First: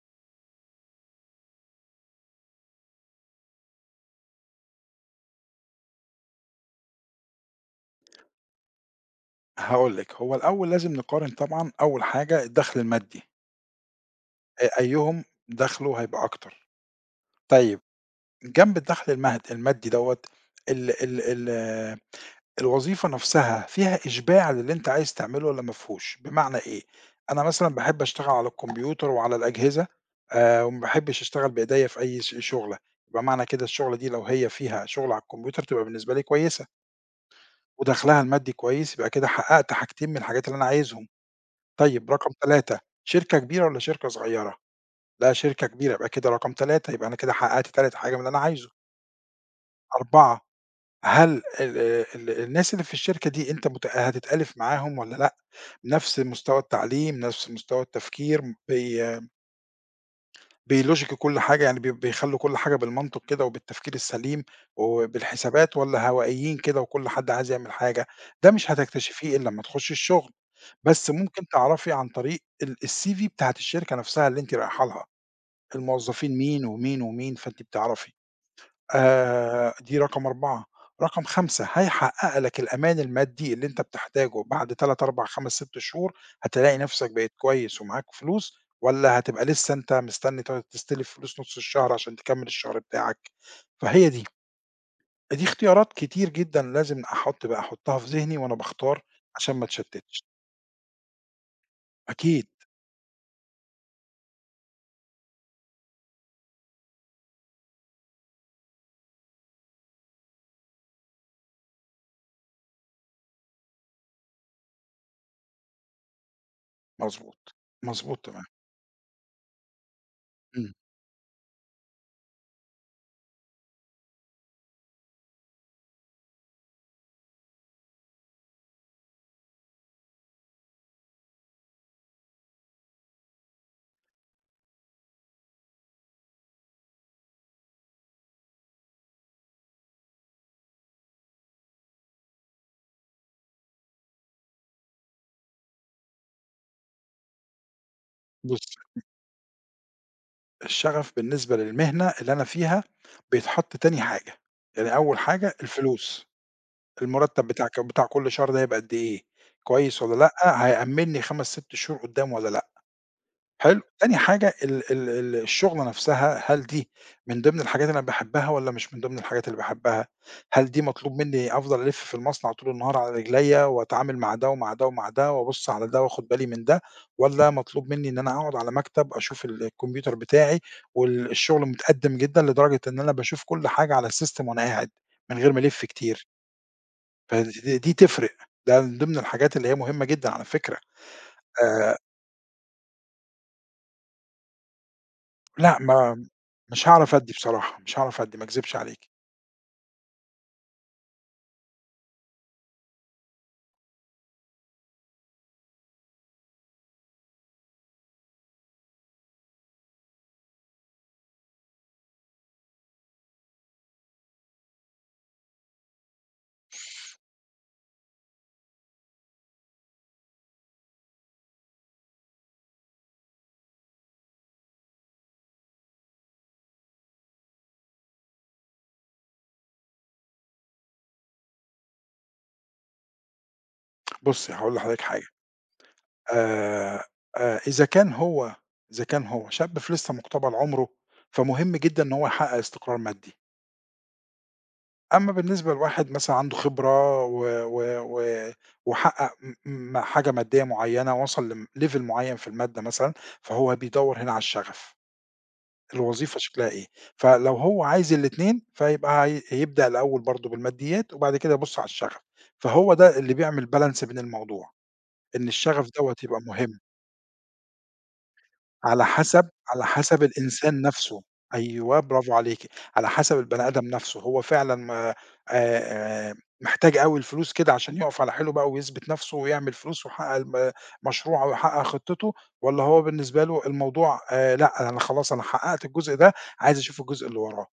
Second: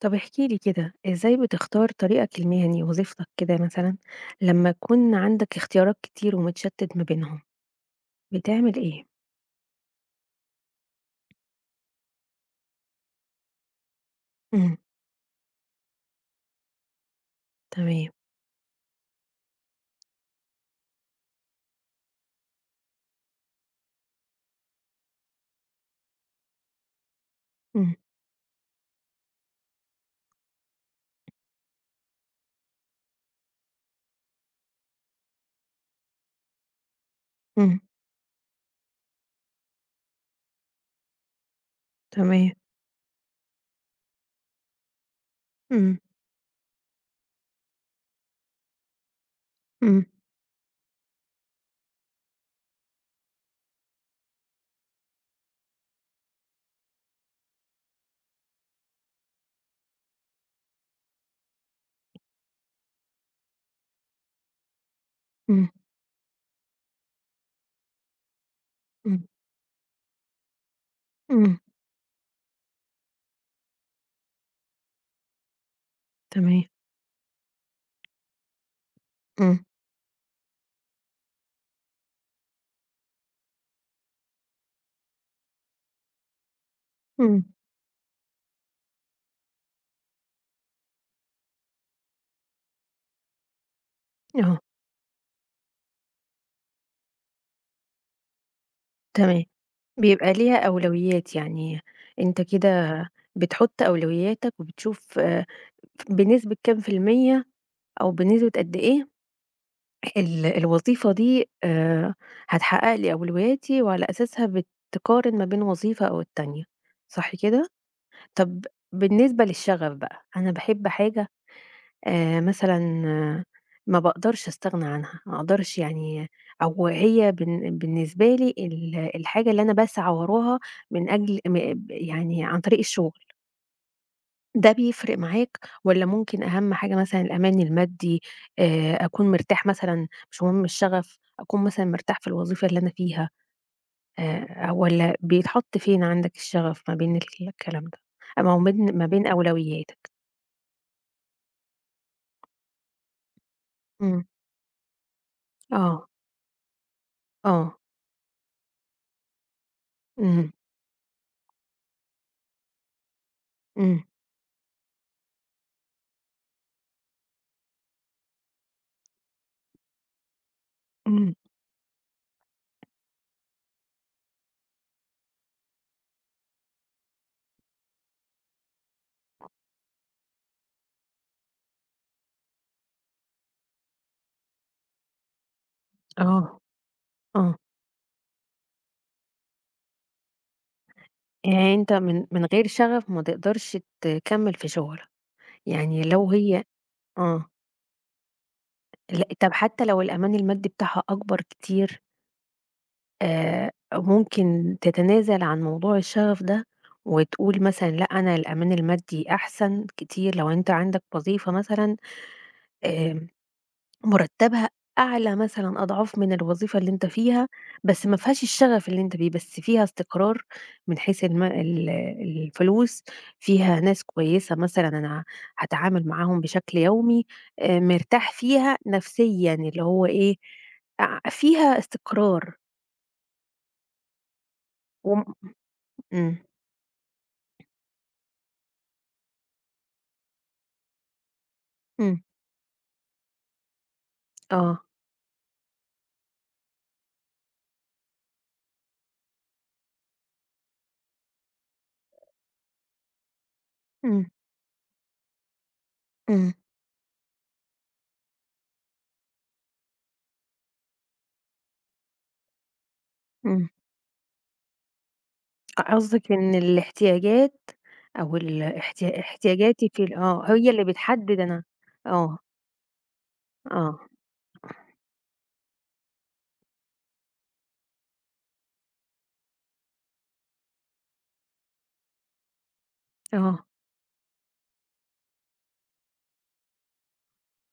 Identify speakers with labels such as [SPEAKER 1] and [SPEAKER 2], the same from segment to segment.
[SPEAKER 1] طب احكِ لي كده، إزاي بتختار طريقك المهني، وظيفتك كده مثلًا، لمّا يكون عندك اختيارات كتير ومتشتت ما بينهم، بتعمل إيه؟
[SPEAKER 2] هاقول لِك، هو الأول لازم نقارن طبعًا أول حاجة الدخْل المادي،
[SPEAKER 1] إمم.
[SPEAKER 2] أيهم دخْله هيبقى أكتر. طيب
[SPEAKER 1] تمام.
[SPEAKER 2] جنب الدخْل المادي دوّة ال ال ال الوظيفة نَفْسها فيها إشباع للي أنت عايز تعمله والّا ما فيهوش؟ بمعنى إيه، أنا مثلًا
[SPEAKER 1] إمم.
[SPEAKER 2] باحب أشتغل على الكمبيوتر وعلى الأجهزة، وما باحبش أشتغل بإيديّا في أي شُغلة، يبقى معنى كده الشُغلة دي لو هي فيها شُغل على الكمبيوتر تبقى بالنسبة لي كويسة
[SPEAKER 1] إمم.
[SPEAKER 2] ودخْلها المادي كويس، يبقى كده حقّقت حاجتين من الحاجات اللي أنا عايزهم. طيب رقم
[SPEAKER 1] تمام.
[SPEAKER 2] 3، شركة كبيرة والّا شركة صغيرة؟ لأ شركة كبيرة،
[SPEAKER 1] إمم.
[SPEAKER 2] يبقى كده رقم 3 يبقى أنا كده حققت تالت حاجة من اللي أنا عايزه.
[SPEAKER 1] إمم.
[SPEAKER 2] 4، هل ال ال الناس اللي في الشركة دي أنت هتتألف معاهم والّا لأ؟ نفس مستوى التعليم، نفس مستوى التفكير، بي بيlogic كل حاجة، يعني بيخلّوا كل حاجة بالمنطق كده وبالتفكير السليم
[SPEAKER 1] إمم.
[SPEAKER 2] وبالحسابات، والّا هوائيين كده وكل حد عايز يعمل حاجة؟ ده مش
[SPEAKER 1] إمم.
[SPEAKER 2] هتكتشفيه إلا لمّا تخشي الشغل، بس ممكن
[SPEAKER 1] إمم.
[SPEAKER 2] تعرفي عن طريق الCV بتاعة الشركة نفسها اللي أنتِ رايحة لها. الموظفين
[SPEAKER 1] تمام.
[SPEAKER 2] مين ومين ومين، فأنتِ بتعرفي.
[SPEAKER 1] إمم.
[SPEAKER 2] دي رقم 4، رقم 5 هيحقق لك الأمان المادي اللي أنت بتحتاجه بعد 3، 4، 5، 6 شهور، هتلاقي نفسك بقيت
[SPEAKER 1] إمم.
[SPEAKER 2] كويس ومعاك فلوس، والّا هتبقى لسه أنت مستني تستلف فلوس نُص الشهر عشان تكمّل الشهر بتاعك؟ فهي دي،
[SPEAKER 1] آه.
[SPEAKER 2] دي اختيارات كتير جدًا لازم أحطها في ذهني وأنا باختار
[SPEAKER 1] تمام.
[SPEAKER 2] عشان ما اتشتتش.
[SPEAKER 1] بيبقى ليها أولويات يعني، أنت
[SPEAKER 2] أكيد،
[SPEAKER 1] كده بتحط أولوياتك وبتشوف بنسبة كام في المِيّة أو بنسبة قد إيه الوظيفة دي هتحقق لي أولوياتي، وعلى أساسها بتقارن ما بين وظيفة أو التانية، صح
[SPEAKER 2] مضبوط،
[SPEAKER 1] كده؟
[SPEAKER 2] مضبوط تمام.
[SPEAKER 1] طب بالنسبة للشغف بقى، أنا
[SPEAKER 2] إمم،
[SPEAKER 1] باحب حاجة مثلًا، ما باقدرش أستغنى عنها، ما أقدرش يعني، أو هي بالنسبة لي الحاجة اللي أنا باسعى وراها من أجل يعني عن طريق الشغل. ده بيفرق معاك، والّا ممكن أهم حاجة مثلًا الأمان المادي؟ أكون مرتاح مثلًا، مش مهم الشغف، أكون مثلًا مرتاح في الوظيفة اللي أنا فيها، والّا بيتحط فين عندك الشغف ما بين الكلام ده؟ أو ما هو
[SPEAKER 2] بُص،
[SPEAKER 1] بين ما بين أولوياتك.
[SPEAKER 2] الشغف بالنسبة للمهنة اللي أنا فيها بيتحط تاني
[SPEAKER 1] إمم.
[SPEAKER 2] حاجة، يعني أول حاجة
[SPEAKER 1] آه.
[SPEAKER 2] الفلوس، المرتب
[SPEAKER 1] آه.
[SPEAKER 2] بتاع كل شهر ده هيبقى قد إيه، كويس والّا
[SPEAKER 1] إمم.
[SPEAKER 2] لأ، هيأمّنني 5، 6 شهور قدّام والّا لأ. حلو،
[SPEAKER 1] إمم.
[SPEAKER 2] تاني حاجة ال ال ال الشُغلة نَفْسها، هل دي من ضمن الحاجات اللي أنا باحبها والّا مش من ضمن الحاجات اللي باحبها؟ هل دي مطلوب
[SPEAKER 1] إمم.
[SPEAKER 2] منّي أفضل ألِف في المصنع طول النهار على رجليّا وأتعامل مع ده ومع ده ومع ده وأبُص على ده وآخُد بالي من ده، والّا مطلوب منّي إن أنا أقعُد على مكتب أشوف الكمبيوتر بتاعي الشُغل متقدِّم جدًا لدرجة إن أنا باشوف كل حاجة على الsystem وأنا قاعد من غير ما ألِف كتير،
[SPEAKER 1] آه.
[SPEAKER 2] فد
[SPEAKER 1] آه.
[SPEAKER 2] دي تفرق، ده من ضمن الحاجات اللي هي مهمة جدًا على فكرة.
[SPEAKER 1] يعني أنت
[SPEAKER 2] آآ
[SPEAKER 1] من غير شغف ما تقدرش تكمّل في شغلك،
[SPEAKER 2] لأ،
[SPEAKER 1] يعني
[SPEAKER 2] ما
[SPEAKER 1] لو هي،
[SPEAKER 2] مش هاعرف أدّي
[SPEAKER 1] آه،
[SPEAKER 2] بصراحة، مش هاعرف أدّي ما أكذبش عليكِ.
[SPEAKER 1] طب حتى لو الأمان المادي بتاعها أكبر كتير؟ ممكن تتنازل عن موضوع الشغف ده، وتقول مثلًا لأ، أنا الأمان المادي أحسن كتير. لو أنت عندك وظيفة مثلًا آآ، مرتبها أعلى مثلًا أضعاف من الوظيفة اللي أنت فيها، بس ما فيهاش الشغف اللي أنت بيه، بس فيها استقرار من حيث الم ال الفلوس، فيها ناس كويسة مثلًا أنا هاتعامل معاهم بشكل يومي، مرتاح فيها نفسيًا اللي هو إيه، فيها استقرار
[SPEAKER 2] بُصّي، هاقول لحضرتِك
[SPEAKER 1] وم
[SPEAKER 2] حاجة،
[SPEAKER 1] إمم.
[SPEAKER 2] آآ آآ إذا كان هو إذا كان هو شاب في لسه مُقتبل عُمره، فمهم جدًا إن
[SPEAKER 1] إمم.
[SPEAKER 2] هو يحقق استقرار مادي.
[SPEAKER 1] آه.
[SPEAKER 2] أمّا بالنسبة لواحد مثلًا عنده خبرة و و و وحقق م م حاجة مادية معيّنة، وصل لم level معيّن في المادة مثلًا، فهو بيدوّر
[SPEAKER 1] إمم.
[SPEAKER 2] هنا على الشغف. الوظيفة
[SPEAKER 1] إمم.
[SPEAKER 2] شكلها إيه، فلو هو عايز الاتنين فيبقى هيبدأ الأول برضه بالماديات وبعد كده يبُص على الشغف، فهو ده اللي
[SPEAKER 1] إمم.
[SPEAKER 2] بيعمل balance بين الموضوع، إن
[SPEAKER 1] ق
[SPEAKER 2] الشغف دوّة
[SPEAKER 1] قصدِك
[SPEAKER 2] يبقى
[SPEAKER 1] إن
[SPEAKER 2] مهم،
[SPEAKER 1] الاحتياجات أو ال
[SPEAKER 2] على
[SPEAKER 1] احتيا
[SPEAKER 2] حسب على
[SPEAKER 1] احتياجاتي في ال
[SPEAKER 2] حسب
[SPEAKER 1] آه، هي
[SPEAKER 2] الإنسان
[SPEAKER 1] اللي
[SPEAKER 2] نَفْسه،
[SPEAKER 1] بتحدد أنا.
[SPEAKER 2] أيوه برافو
[SPEAKER 1] آه.
[SPEAKER 2] عليكِ، على حسب البني آدم
[SPEAKER 1] آه.
[SPEAKER 2] نَفْسه، هو فعلًا م آآ محتاج أوي الفلوس كده عشان يُقف على حيله بقى ويثبت نَفْسه ويعمل فلوس ويحقق مشروعه ويحقق خطته، والّا هو بالنسبة له
[SPEAKER 1] آه.
[SPEAKER 2] الموضوع لأ، أنا خلاص أنا حققت الجزء ده، عايز أشوف الجزء اللي وراه.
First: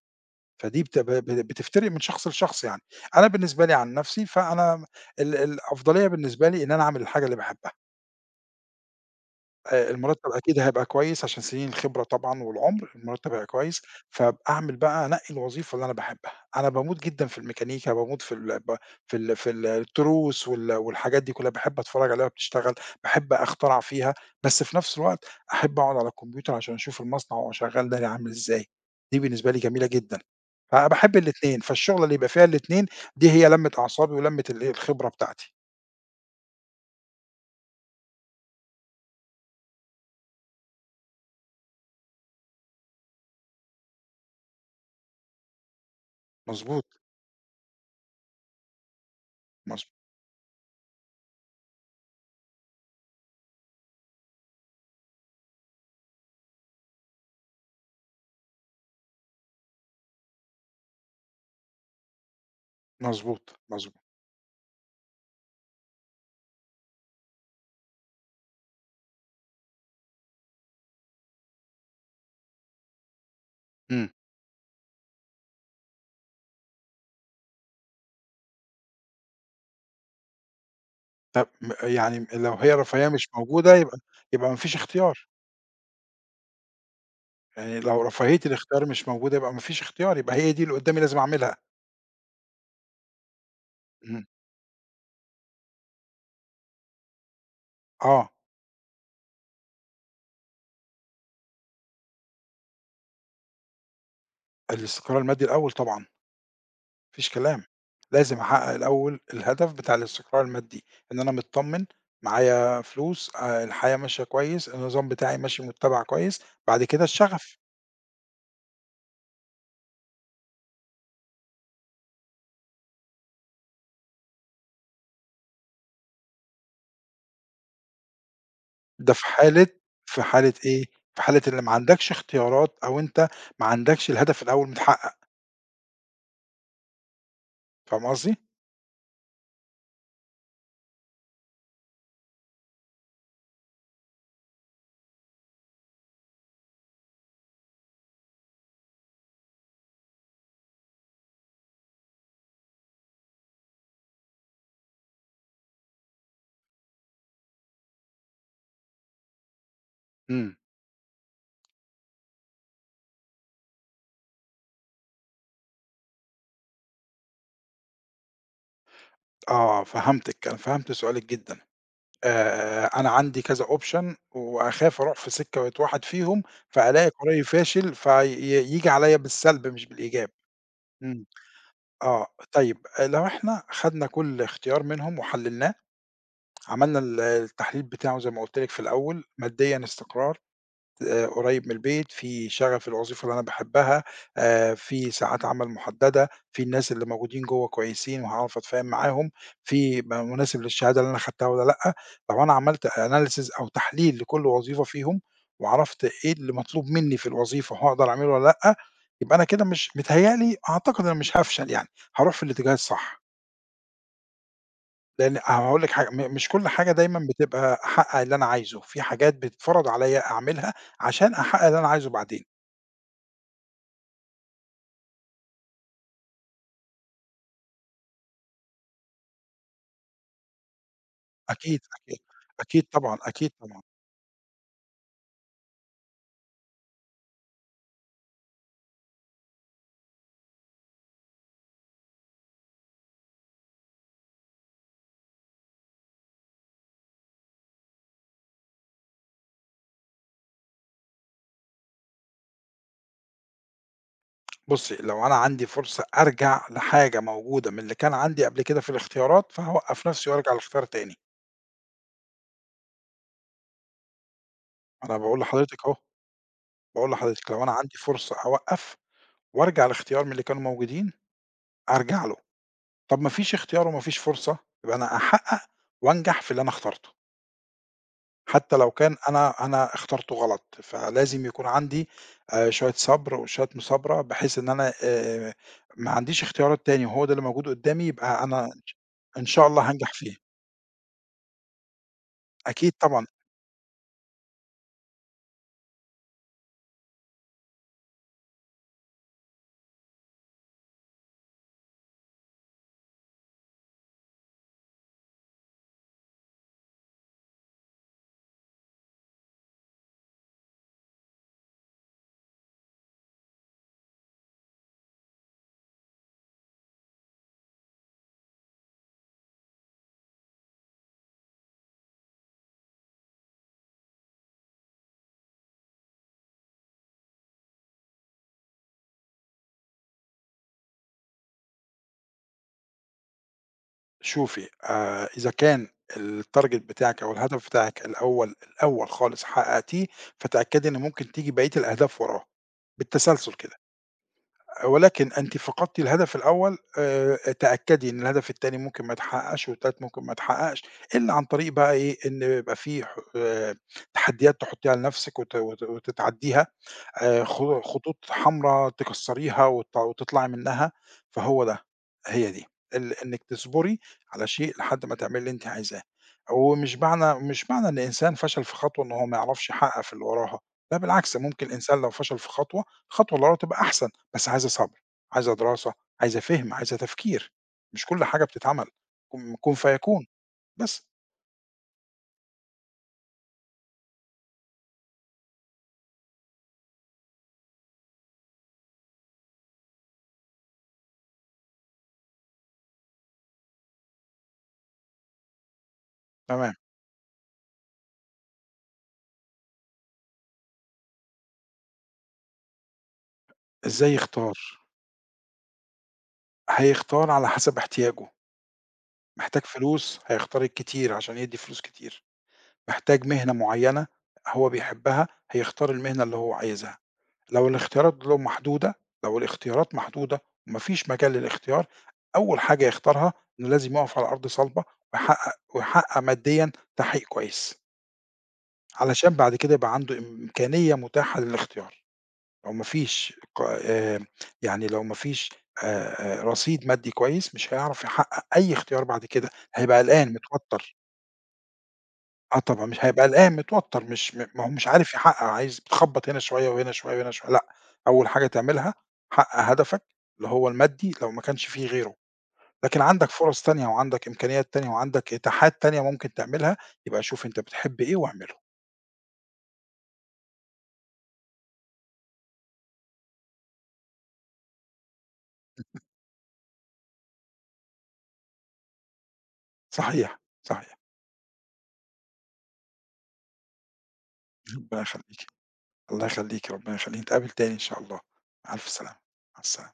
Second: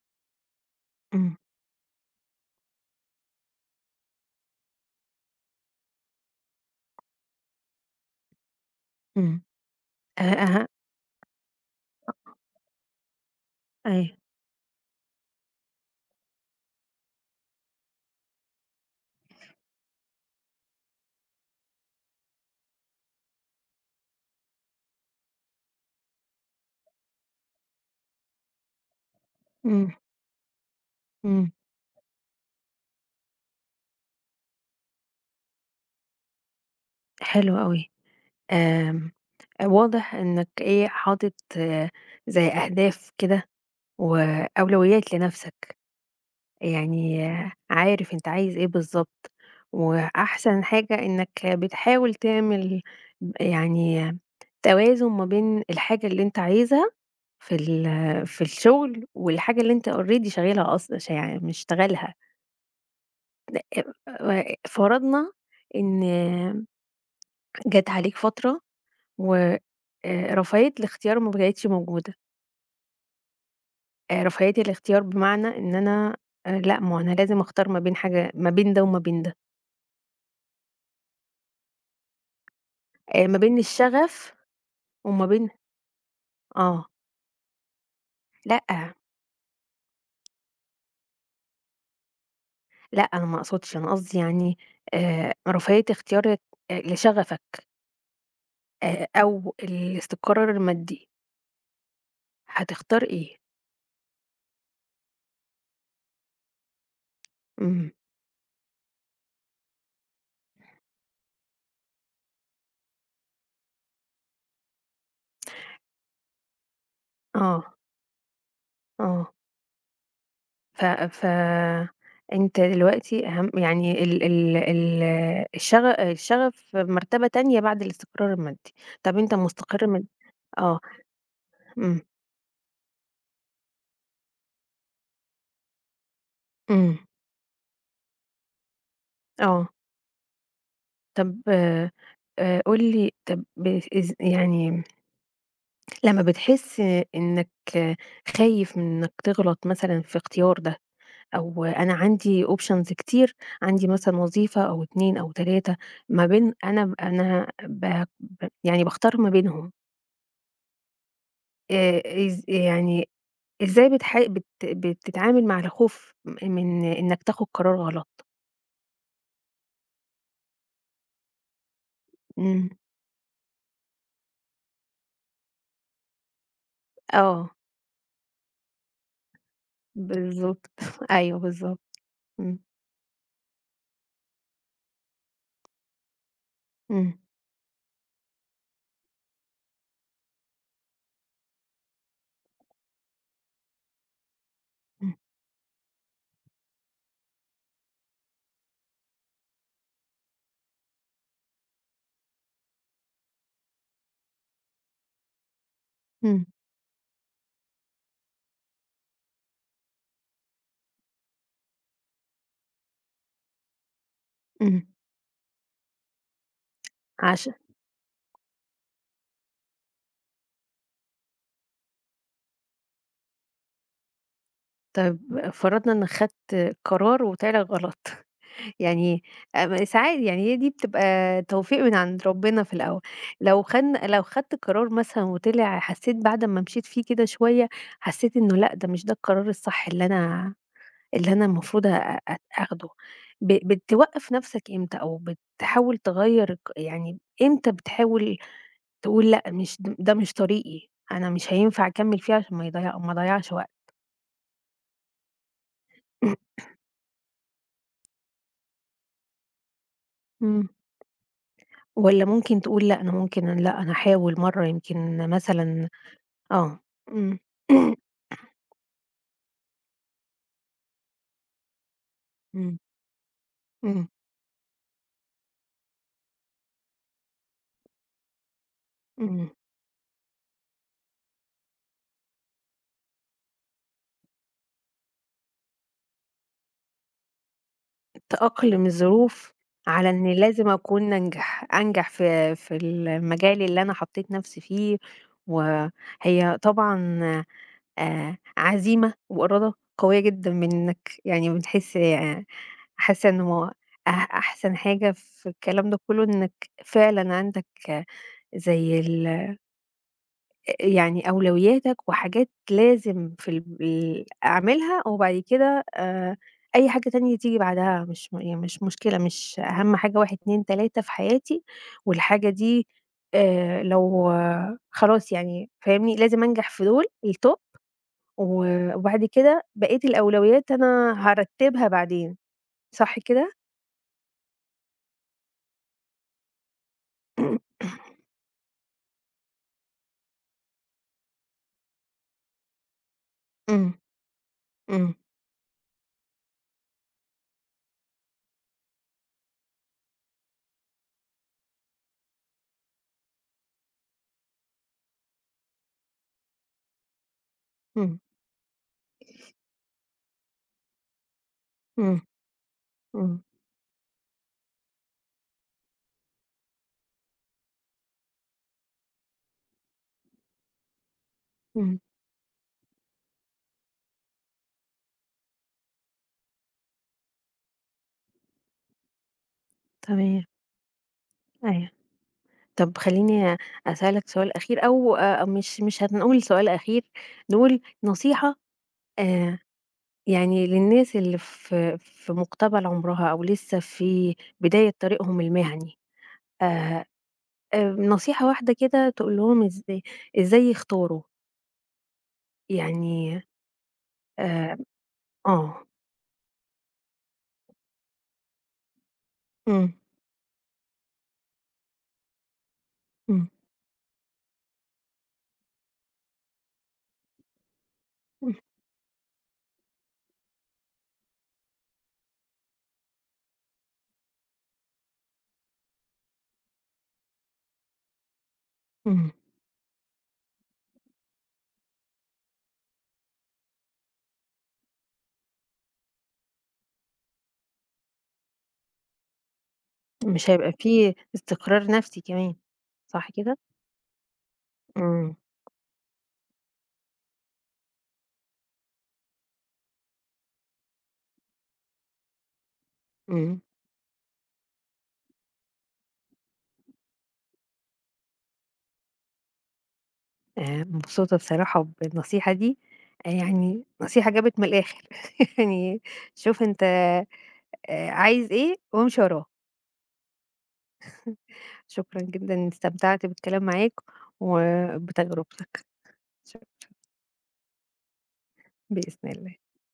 [SPEAKER 2] فدي بت ب ب
[SPEAKER 1] إمم.
[SPEAKER 2] بتفترق من شخص لشخص يعني. أنا بالنسبة لي عن نفسي، فأنا الأفضلية بالنسبة لي إن أنا أعمل الحاجة اللي باحبها.
[SPEAKER 1] إمم. أه.
[SPEAKER 2] المرتّب أكيد
[SPEAKER 1] أها.
[SPEAKER 2] هيبقى كويس عشان سنين الخبرة طبعًا والعُمر، المرتّب هيبقى كويس،
[SPEAKER 1] أيوه.
[SPEAKER 2] فأعمل بقى أنقّي الوظيفة اللي أنا باحبها، أنا باموت جدًا في الميكانيكا، باموت في ال ب في ال في التروس وال والحاجات دي كلّها، باحب أتفرّج عليها وهي بتشتغل، باحب أخترع فيها، بس في نفس الوقت أحب أقعد على الكمبيوتر عشان أشوف المصنع وهو شغّال ده عامل إزاي، دي بالنسبة لي جميلة
[SPEAKER 1] إمم.
[SPEAKER 2] جدًا، فباحب
[SPEAKER 1] إمم.
[SPEAKER 2] الاتنين، فالشُغلة اللي يبقى فيها الاتنين دي هي لمّة أعصابي ولمّة الإيه، الخبرة بتاعتي.
[SPEAKER 1] حلو أوي. آمم، واضح إنك إيه، حاطط زي أهداف كده وأولويات لنفسك.
[SPEAKER 2] مضبوط،
[SPEAKER 1] يعني عارف أنت عايز إيه بالضبط،
[SPEAKER 2] مض
[SPEAKER 1] وأحسن حاجة إنك بتحاول تعمل يعني توازن ما بين الحاجة اللي أنت عايزها في ال في الشغل، والحاجة اللي أنت already شغالها أصلًا يعني مشتغلها.
[SPEAKER 2] مضبوط،
[SPEAKER 1] أ
[SPEAKER 2] مضبوط.
[SPEAKER 1] و فرضنا إن جات عليك فترة و رفاهية الاختيار ما بقتش موجودة.
[SPEAKER 2] إمم.
[SPEAKER 1] رفاهية الاختيار بمعنى إن أنا، لأ، ما هو أنا لازم أختار ما بين حاجة، ما بين ده وما بين ده،
[SPEAKER 2] طب م يعني لو هي الرفاهية مش
[SPEAKER 1] ما بين
[SPEAKER 2] موجودة يبقى
[SPEAKER 1] الشغف
[SPEAKER 2] ما فيش
[SPEAKER 1] وما
[SPEAKER 2] اختيار،
[SPEAKER 1] بين، آه،
[SPEAKER 2] يعني لو رفاهية
[SPEAKER 1] لأ،
[SPEAKER 2] الاختيار مش موجودة يبقى ما فيش اختيار، يبقى هي دي اللي قدّامي لازم أعملها.
[SPEAKER 1] لأ، أنا ما أقصدش، أنا قصدي
[SPEAKER 2] إمم.
[SPEAKER 1] يعني رفاهية اختيارك لشغفك،
[SPEAKER 2] آه،
[SPEAKER 1] أو الاستقرار المادي، هتختار إيه؟
[SPEAKER 2] الاستقرار المادي الأول طبعًا، ما فيش كلام،
[SPEAKER 1] إمم.
[SPEAKER 2] لازم أحقق الأول الهدف بتاع الاستقرار المادي، إن أنا متطمن، معايا فلوس، الحياة ماشية كويس، النظام بتاعي ماشي مُتّبع كويس، بعد كده الشغف،
[SPEAKER 1] آه. آه. ف ف أنت دلوقتي أهم يعني ال ال ال الشغ الشغف مرتبة تانية بعد الاستقرار المادي.
[SPEAKER 2] ده
[SPEAKER 1] طَب
[SPEAKER 2] في
[SPEAKER 1] أنت
[SPEAKER 2] حالة،
[SPEAKER 1] مستقر.
[SPEAKER 2] في حالة
[SPEAKER 1] آه.
[SPEAKER 2] إيه، في حالة اللي ما
[SPEAKER 1] إمم.
[SPEAKER 2] عندكش اختيارات أو أنت ما عندكش الهدف الأول متحقق،
[SPEAKER 1] إمم.
[SPEAKER 2] فاهم قصدي؟
[SPEAKER 1] آه. طَب قُل لي طَب، يعني لمّا بتحس إنك خايف من إنك تغلط مثلًا في اختيار ده، أو أنا عندي options كتير، عندي مثلًا وظيفة أو 2 أو 3 ما بين أنا ب أنا ب ب يعني باختار ما بينهم.
[SPEAKER 2] إمم.
[SPEAKER 1] يعني إزاي بتح بت بتتعامل مع الخوف من إنك تاخد قرار غلط؟
[SPEAKER 2] آه، فهمتِك، أنا فهمت سؤالِك جدًا.
[SPEAKER 1] إمم.
[SPEAKER 2] أنا عندي كذا option وأخاف أروح في سكة وأتوحد فيهم، فألاقي قراري
[SPEAKER 1] آه.
[SPEAKER 2] فاشل في ي ييجي عليّا بالسلب مش بالإيجاب.
[SPEAKER 1] بالضبط.
[SPEAKER 2] إمم.
[SPEAKER 1] أيوه بالضبط.
[SPEAKER 2] آه.
[SPEAKER 1] إمم.
[SPEAKER 2] طيب آه، لو إحنا خدنا كل اختيار منهم وحللناه، عملنا
[SPEAKER 1] إمم.
[SPEAKER 2] التحليل بتاعه زي ما قُلت لِك في الأول، ماديًا استقرار، قريب من البيت، في شغف الوظيفة اللي أنا باحبها، في
[SPEAKER 1] إمم.
[SPEAKER 2] ساعات عمل محددة، في الناس اللي موجودين جوّه كويسين وهاعرف أتفاهم معاهم، في مناسب للشهادة اللي أنا خدتها والّا لأ، لو أنا عملت analysis أو تحليل لكل وظيفة فيهم، وعرفت إيه
[SPEAKER 1] إمم.
[SPEAKER 2] اللي مطلوب مني في الوظيفة وهاقدر أعمله والّا لأ، يبقى أنا كده مش متهيأ لي، أعتقد أنا مش هافشل يعني، هاروح في الاتجاه الصح،
[SPEAKER 1] إمم.
[SPEAKER 2] لإن هاقول لِك حاجة، مش كل حاجة دايمًا
[SPEAKER 1] عشان.
[SPEAKER 2] بتبقى أحقق اللي أنا عايزه، في حاجات بتتفرض عليَّ أعملها عشان أحقق اللي أنا عايزه بعدين.
[SPEAKER 1] طب فرضنا إنك خدت قرار وطلع غلط. يعني ساعات، يعني هي دي بتبقى توفيق
[SPEAKER 2] أكيد،
[SPEAKER 1] من
[SPEAKER 2] أكيد،
[SPEAKER 1] عند ربنا في
[SPEAKER 2] أكيد
[SPEAKER 1] الأول.
[SPEAKER 2] طبعًا، أكيد طبعًا.
[SPEAKER 1] لو خدت قرار مثلًا وطلع، حسيت بعد ما مشيت فيه كده شوية، حسيت إنه لأ، ده مش ده القرار الصح اللي أنا المفروض أ أ آخده، بتوقّف نفْسك إمتى؟ أو بتحاول تغيّر يعني إمتى بتحاول تقول لأ، مش ده مش طريقي، أنا مش هينفع أكمّل فيه عشان ما اضيّعش وقت؟
[SPEAKER 2] بُصّي، لو أنا عندي فرصة أرجع لحاجة موجودة من اللي كان عندي قبل كده في الاختيارات، فهاوقّف نفسي وارجع
[SPEAKER 1] إمم.
[SPEAKER 2] لاختيار تاني.
[SPEAKER 1] والّا ممكن تقول لأ، أنا ممكن لأ أنا هاحاول مرّة
[SPEAKER 2] أنا
[SPEAKER 1] يمكن
[SPEAKER 2] باقول لحضرتِك
[SPEAKER 1] مثلًا؟
[SPEAKER 2] أهو،
[SPEAKER 1] آه.
[SPEAKER 2] باقول
[SPEAKER 1] إمم.
[SPEAKER 2] لحضرتِك لو أنا عندي فرصة أوقّف وارجع لاختيار من اللي كانوا موجودين، أرجع له.
[SPEAKER 1] إمم.
[SPEAKER 2] طب ما فيش اختيار وما
[SPEAKER 1] إمم.
[SPEAKER 2] فيش فرصة، يبقى أنا أحقق وانجح في اللي أنا اخترته. حتى لو كان
[SPEAKER 1] إمم.
[SPEAKER 2] أنا اخترته غلط، فلازم يكون عندي شوية صبر وشوية مثابرة بحيث إن أنا ما عنديش اختيارات تاني وهو ده اللي موجود قدّامي، يبقى أنا
[SPEAKER 1] تأقلم
[SPEAKER 2] إن
[SPEAKER 1] الظروف
[SPEAKER 2] شاء الله
[SPEAKER 1] على
[SPEAKER 2] هانجح
[SPEAKER 1] إن
[SPEAKER 2] فيه.
[SPEAKER 1] لازم أكون أنجح في
[SPEAKER 2] أكيد طبعًا.
[SPEAKER 1] المجال اللي أنا حطيت نفسي فيه. وهي طبعًا عزيمة وإرادة قوية جدًا منك، يعني بتحس، حاسة إنه أحسن حاجة في الكلام ده كله إنك فعلًا عندك، زي يعني أولوياتك وحاجات لازم في ال ال أعملها، وبعد كده أي حاجة تانية تيجي بعدها مش يعني مش مشكلة، مش أهم حاجة 1، 2، 3 في حياتي، والحاجة دي لو خلاص يعني فاهمني، لازم أنجح في دول الtop و وبعد كده بقية الأولويات أنا هارتبها بعدين، صح كده؟
[SPEAKER 2] شوفي، إذا كان الtarget بتاعِك أو الهدف بتاعِك الأول الأول خالص حققتيه، فتأكدي إن ممكن تيجي بقية الأهداف وراه، بالتسلسل كده.
[SPEAKER 1] إمم. إمم.
[SPEAKER 2] ولكن أنتِ فقدتِ الهدف الأول، تأكدي إن الهدف التاني ممكن ما يتحققش والتالت ممكن ما يتحققش، إلا عن طريق بقى إيه، إن يبقى في ح تحديات تحطيها لنفسِك وت وت وتتعديها، خ خطوط
[SPEAKER 1] إمم.
[SPEAKER 2] حمرا تكسّريها وتطلعي منها، فهو ده،
[SPEAKER 1] إمم.
[SPEAKER 2] هي دي،
[SPEAKER 1] إمم.
[SPEAKER 2] إنِّك تصبري على شيء لحد ما تعملي اللي أنتِ عايزاه، ومش معنى مش معنى إن إنسان فشل في خطوة إن هو ما يعرفش يحقق في اللي وراها، لا بالعكس ممكن
[SPEAKER 1] إمم.
[SPEAKER 2] الإنسان لو فشل في خطوة، الخطوة اللي وراها تبقى أحسن، بس عايزة صبر، عايزة دراسة، عايزة فِهم، عايزة تفكير، مش كل حاجة بتتعمل، كن فيكون،
[SPEAKER 1] تمام.
[SPEAKER 2] بس.
[SPEAKER 1] أيوه. طب خلّيني أسألك سؤال أخير، أو مش هنقول سؤال أخير، نقول نصيحة، آآ يعني للناس اللي في مقتبل عمرها أو لسه في بداية طريقهم المهني،
[SPEAKER 2] تمام،
[SPEAKER 1] آآ نصيحة واحدة كده تقول لهم إزاي يختاروا، يعني
[SPEAKER 2] إزاي يختار؟
[SPEAKER 1] آآ آه،
[SPEAKER 2] هيختار على حسب احتياجه. محتاج
[SPEAKER 1] إمم.
[SPEAKER 2] فلوس هيختار الكتير عشان يدّي فلوس كتير، محتاج
[SPEAKER 1] إمم.
[SPEAKER 2] مهنة معيّنة هو بيحبها هيختار المهنة اللي هو عايزها، لو الاختيارات له
[SPEAKER 1] إمم.
[SPEAKER 2] محدودة لو الاختيارات محدودة وما فيش مجال للاختيار، أول حاجة يختارها إنه لازم يقف على أرض صلبة ويحقق ماديًا تحقيق كويس، علشان
[SPEAKER 1] إمم.
[SPEAKER 2] بعد كده يبقى عنده إمكانية متاحة للاختيار، لو ما فيش يعني لو ما فيش رصيد مادي كويس مش هيعرف يحقق أي اختيار بعد كده، هيبقى قلقان
[SPEAKER 1] مش هيبقى
[SPEAKER 2] متوتر.
[SPEAKER 1] في استقرار نفسي كمان،
[SPEAKER 2] آه طبعًا، مش هيبقى
[SPEAKER 1] صح
[SPEAKER 2] قلقان
[SPEAKER 1] كده؟
[SPEAKER 2] متوتّر، مش م ما هو مش عارف
[SPEAKER 1] إمم.
[SPEAKER 2] يحقق، عايز بتخبّط هنا شوية وهنا شوية وهنا شوية، لأ، أول حاجة تعملها حقق هدفك اللي هو المادي لو ما كانش في غيره، لكن عندك
[SPEAKER 1] إمم.
[SPEAKER 2] فرص تانية وعندك إمكانيات تانية وعندك إتاحات تانية ممكن تعملها، يبقى شوف أنت بتحب إيه واعمله.
[SPEAKER 1] مبسوطة بصراحة بالنصيحة دي، يعني نصيحة جابت من الآخر. يعني شوف أنت عايز إيه وامشي وراه.
[SPEAKER 2] صحيح، صحيح،
[SPEAKER 1] شكرًا جدًا، استمتعت بالكلام معاك
[SPEAKER 2] ربنا يخلّيكِ،
[SPEAKER 1] وبتجربتك.
[SPEAKER 2] الله
[SPEAKER 1] شكرًا.
[SPEAKER 2] يخلّيكِ، ربنا يخلّيكِ، نتقابل تاني إن شاء الله، مع ألف سلامة،
[SPEAKER 1] بإذن الله.
[SPEAKER 2] مع السلامة.